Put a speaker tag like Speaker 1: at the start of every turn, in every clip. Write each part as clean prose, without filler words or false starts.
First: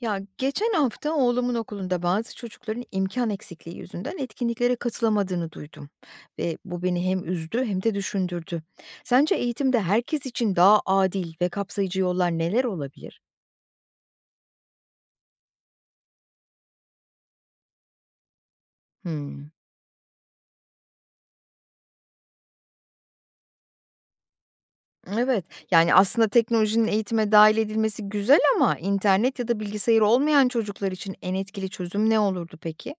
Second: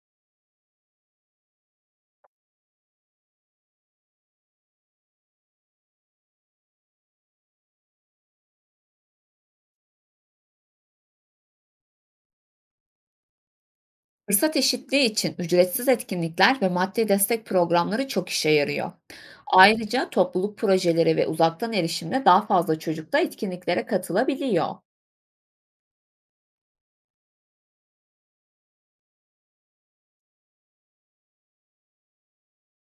Speaker 1: Ya geçen hafta oğlumun okulunda bazı çocukların imkan eksikliği yüzünden etkinliklere katılamadığını duydum ve bu beni hem üzdü hem de düşündürdü. Sence eğitimde herkes için daha adil ve kapsayıcı yollar neler olabilir?
Speaker 2: Fırsat eşitliği için ücretsiz etkinlikler ve maddi destek programları çok işe yarıyor.
Speaker 1: Hmm.
Speaker 2: Ayrıca topluluk projeleri ve uzaktan erişimle daha fazla çocuk da etkinliklere katılabiliyor.
Speaker 1: Evet, yani aslında teknolojinin eğitime dahil edilmesi güzel ama internet ya da bilgisayarı olmayan çocuklar için en etkili çözüm ne olurdu peki?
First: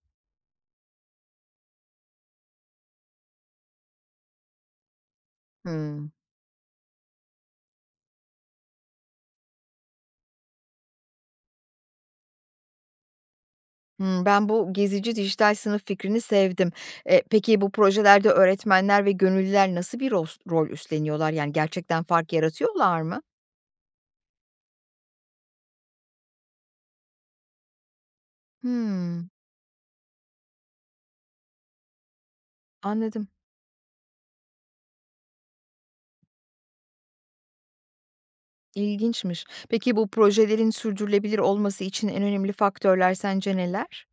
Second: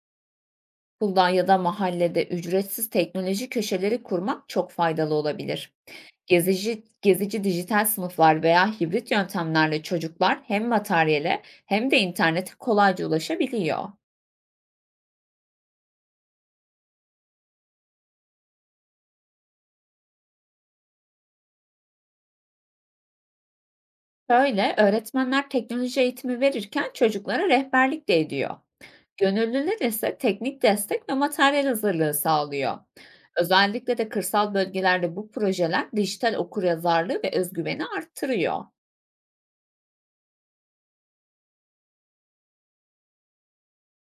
Speaker 2: Okulda ya da mahallede ücretsiz teknoloji köşeleri kurmak çok faydalı olabilir.
Speaker 1: Hmm.
Speaker 2: Gezici dijital sınıflar veya hibrit yöntemlerle çocuklar hem materyale hem de internete kolayca ulaşabiliyor.
Speaker 1: Hımm, ben bu gezici dijital sınıf fikrini sevdim. Peki bu projelerde öğretmenler ve gönüllüler nasıl bir rol üstleniyorlar? Yani gerçekten fark yaratıyorlar mı?
Speaker 2: Böyle öğretmenler teknoloji eğitimi verirken çocuklara rehberlik de ediyor.
Speaker 1: Hımm,
Speaker 2: Gönüllüler ise teknik destek ve materyal hazırlığı sağlıyor.
Speaker 1: anladım.
Speaker 2: Özellikle de kırsal bölgelerde bu projeler dijital okuryazarlığı ve özgüveni arttırıyor.
Speaker 1: İlginçmiş. Peki bu projelerin sürdürülebilir olması için en önemli faktörler sence neler?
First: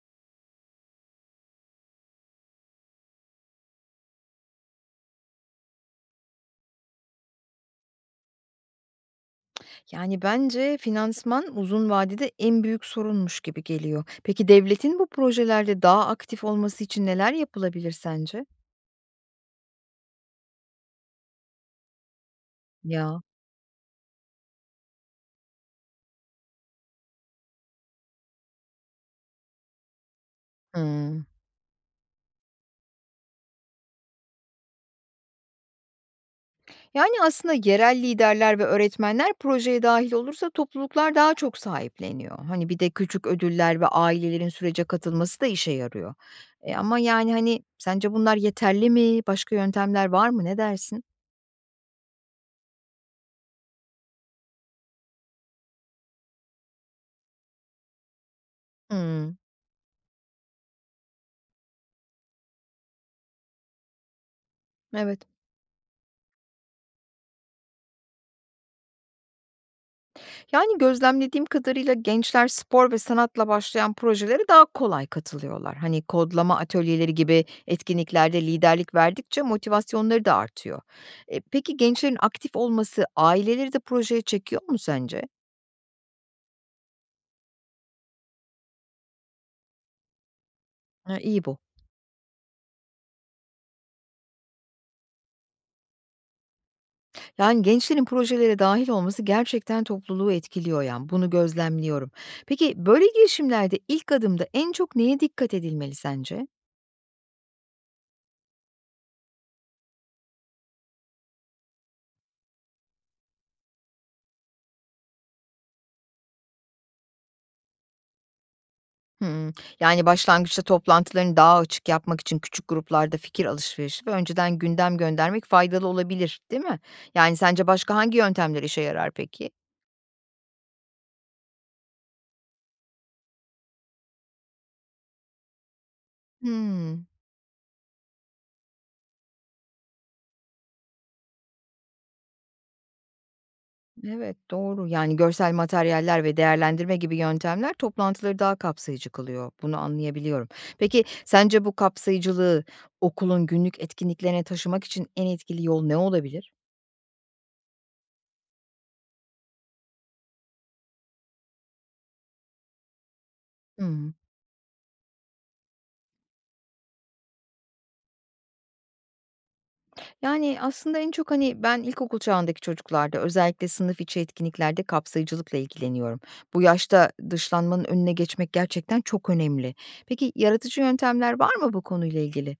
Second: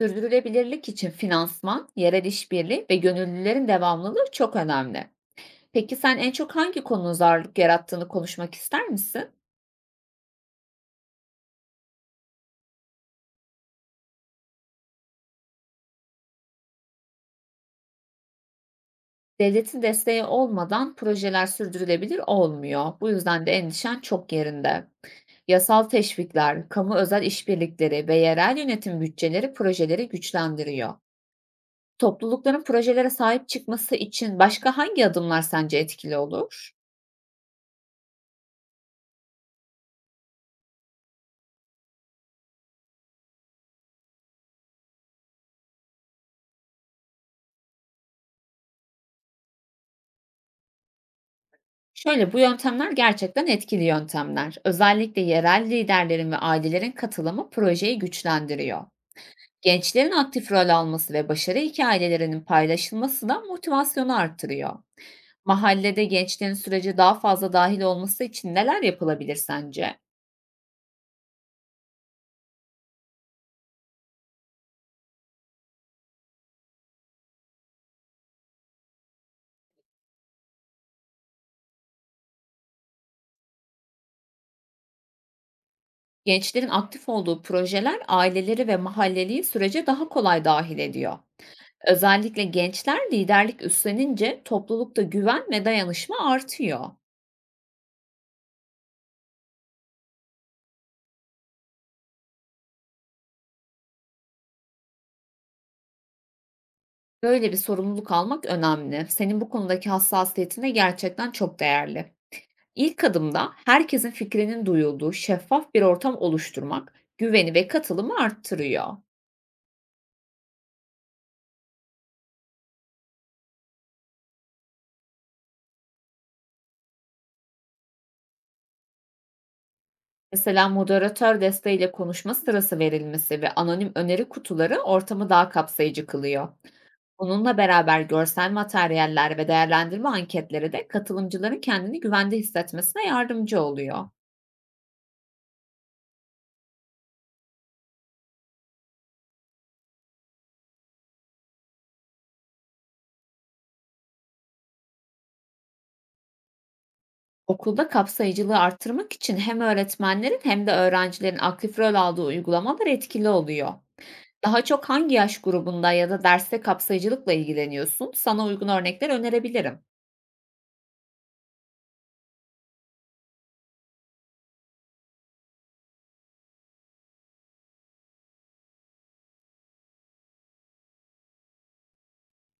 Speaker 2: Sürdürülebilirlik için finansman, yerel işbirliği ve gönüllülerin devamlılığı çok önemli. Peki sen en çok hangi konunun zararlık yarattığını konuşmak ister misin?
Speaker 1: Yani bence finansman uzun vadede en büyük sorunmuş gibi geliyor. Peki devletin bu projelerde daha aktif olması için neler yapılabilir sence?
Speaker 2: Devletin desteği olmadan projeler sürdürülebilir olmuyor. Bu
Speaker 1: Ya.
Speaker 2: yüzden de endişen çok yerinde. Yasal teşvikler, kamu özel işbirlikleri ve yerel yönetim bütçeleri projeleri güçlendiriyor.
Speaker 1: Hıı.
Speaker 2: Toplulukların projelere sahip çıkması için başka hangi adımlar sence etkili olur?
Speaker 1: Yani aslında yerel liderler ve öğretmenler projeye dahil olursa topluluklar daha çok sahipleniyor. Hani bir de küçük ödüller ve ailelerin sürece katılması da işe yarıyor. E ama yani hani sence bunlar yeterli mi? Başka yöntemler var mı? Ne dersin?
Speaker 2: Şöyle, bu yöntemler gerçekten etkili yöntemler. Özellikle yerel liderlerin ve ailelerin katılımı projeyi güçlendiriyor.
Speaker 1: Hmm,
Speaker 2: Gençlerin aktif rol alması ve başarı hikayelerinin paylaşılması da motivasyonu artırıyor.
Speaker 1: evet.
Speaker 2: Mahallede gençlerin sürece daha fazla dâhil olması için neler yapılabilir sence?
Speaker 1: Yani gözlemlediğim kadarıyla gençler spor ve sanatla başlayan projelere daha kolay katılıyorlar. Hani kodlama atölyeleri gibi etkinliklerde liderlik verdikçe motivasyonları da artıyor. E, peki gençlerin aktif olması aileleri de projeye çekiyor mu sence?
Speaker 2: Gençlerin aktif olduğu projeler aileleri ve mahalleliyi sürece daha kolay dâhil
Speaker 1: Ha,
Speaker 2: ediyor.
Speaker 1: iyi bu.
Speaker 2: Özellikle gençler liderlik üstlenince toplulukta güven ve dayanışma artıyor.
Speaker 1: Yani gençlerin projelere dahil olması gerçekten topluluğu etkiliyor yani. Bunu gözlemliyorum. Peki böyle girişimlerde ilk adımda en çok neye dikkat edilmeli sence?
Speaker 2: Böyle bir sorumluluk almak önemli. Senin bu konudaki hassasiyetine gerçekten çok değerli. İlk adımda herkesin fikrinin duyulduğu şeffaf bir ortam oluşturmak güveni ve katılımı arttırıyor.
Speaker 1: Hımm. Yani, başlangıçta toplantılarını daha açık yapmak için küçük gruplarda fikir alışverişi ve önceden gündem göndermek faydalı olabilir, değil mi? Yani, sence başka hangi yöntemler işe yarar peki?
Speaker 2: Mesela moderatör desteğiyle konuşma sırası verilmesi ve anonim öneri kutuları ortamı daha kapsayıcı kılıyor.
Speaker 1: Hımm.
Speaker 2: Bununla beraber görsel materyaller ve değerlendirme anketleri de katılımcıların kendini güvende hissetmesine yardımcı oluyor.
Speaker 1: Evet, doğru. Yani, görsel materyaller ve değerlendirme gibi yöntemler toplantıları daha kapsayıcı kılıyor. Bunu anlayabiliyorum. Peki, sence bu kapsayıcılığı okulun günlük etkinliklerine taşımak için en etkili yol ne olabilir?
Speaker 2: Okulda kapsayıcılığı artırmak için hem öğretmenlerin hem de öğrencilerin aktif rol aldığı uygulamalar etkili oluyor.
Speaker 1: Hıı.
Speaker 2: Daha çok hangi yaş grubunda ya da derste kapsayıcılıkla ilgileniyorsun? Sana uygun örnekler önerebilirim.
Speaker 1: Yani, aslında en çok, hani, ben ilkokul çağındaki çocuklarda özellikle sınıf içi etkinliklerde kapsayıcılıkla ilgileniyorum. Bu yaşta dışlanmanın önüne geçmek gerçekten çok önemli. Peki, yaratıcı yöntemler var mı bu konuyla ilgili?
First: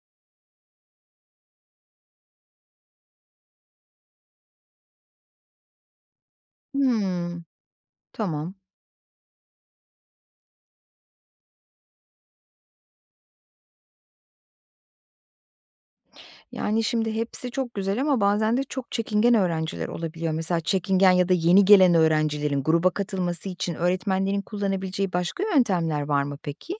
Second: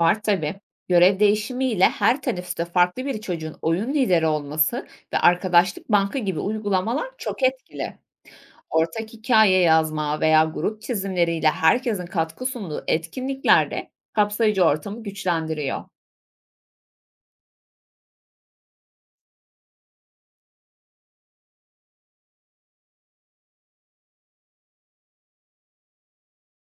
Speaker 2: Var tabii. Görev değişimiyle her teneffüste farklı bir çocuğun oyun lideri olması ve arkadaşlık bankı gibi uygulamalar çok
Speaker 1: Hımm,
Speaker 2: etkili.
Speaker 1: tamam.
Speaker 2: Ortak hikaye yazma veya grup çizimleriyle herkesin katkı sunduğu etkinliklerde kapsayıcı ortamı güçlendiriyor.
Speaker 1: Yani, şimdi hepsi çok güzel ama bazen de çok çekingen öğrenciler olabiliyor. Mesela çekingen ya da yeni gelen öğrencilerin gruba katılması için öğretmenlerin kullanabileceği başka yöntemler var mı peki?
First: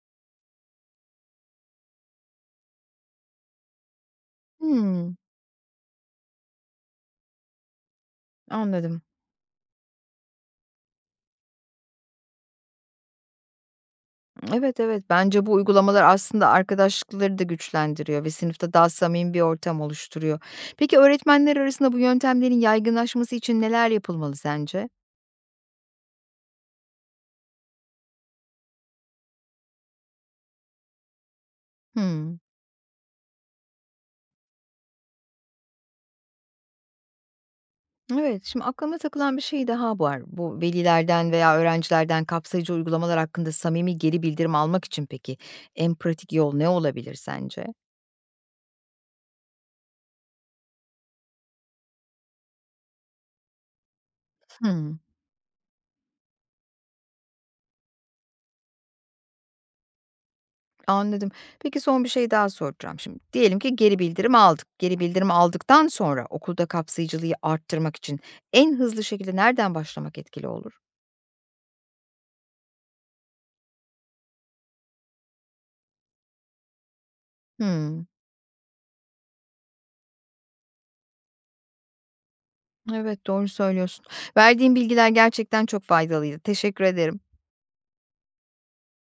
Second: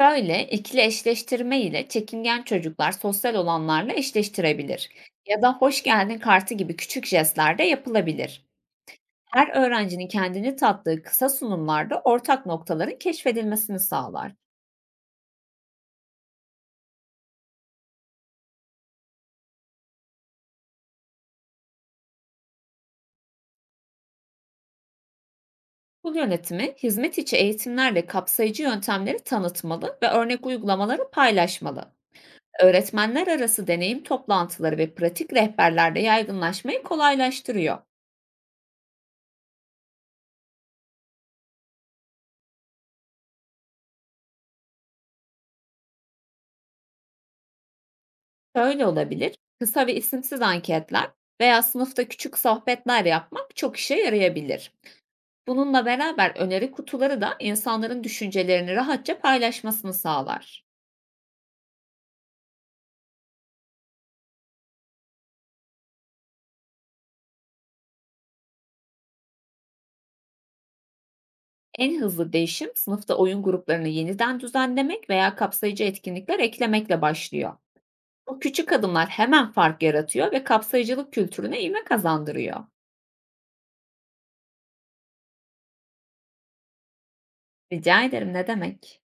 Speaker 2: Şöyle, ikili eşleştirme ile çekingen çocuklar sosyal olanlarla eşleştirebilir
Speaker 1: Hımm,
Speaker 2: ya da hoş geldin kartı gibi küçük jestler de yapılabilir.
Speaker 1: anladım.
Speaker 2: Her öğrencinin kendini tattığı kısa sunumlarda ortak noktaların keşfedilmesini sağlar.
Speaker 1: Evet, evet. Bence bu uygulamalar aslında arkadaşlıkları da güçlendiriyor ve sınıfta daha samimi bir ortam oluşturuyor. Peki öğretmenler arasında bu yöntemlerin yaygınlaşması için neler yapılmalı sence?
Speaker 2: Okul yönetimi hizmet içi eğitimlerle kapsayıcı yöntemleri tanıtmalı ve örnek uygulamaları paylaşmalı.
Speaker 1: Hmm.
Speaker 2: Öğretmenler arası deneyim toplantıları ve pratik rehberlerde yaygınlaşmayı kolaylaştırıyor.
Speaker 1: Evet, şimdi aklıma takılan bir şey daha var. Bu velilerden veya öğrencilerden kapsayıcı uygulamalar hakkında samimi geri bildirim almak için peki en pratik yol ne olabilir sence?
Speaker 2: Şöyle olabilir, kısa ve isimsiz anketler veya sınıfta küçük sohbetler yapmak çok işe yarayabilir.
Speaker 1: Hmm.
Speaker 2: Bununla beraber öneri kutuları da insanların düşüncelerini rahatça paylaşmasını sağlar.
Speaker 1: Anladım. Peki son bir şey daha soracağım şimdi. Diyelim ki geri bildirim aldık. Geri bildirim aldıktan sonra okulda kapsayıcılığı arttırmak için en hızlı şekilde nereden başlamak etkili olur?
Speaker 2: En hızlı değişim sınıfta oyun gruplarını yeniden düzenlemek veya kapsayıcı etkinlikler eklemekle başlıyor.
Speaker 1: Hmm,
Speaker 2: Bu küçük adımlar hemen fark yaratıyor ve kapsayıcılık kültürüne ivme kazandırıyor.
Speaker 1: evet doğru söylüyorsun. Verdiğin bilgiler gerçekten çok faydalıydı. Teşekkür ederim.
Speaker 2: Rica ederim, ne demek?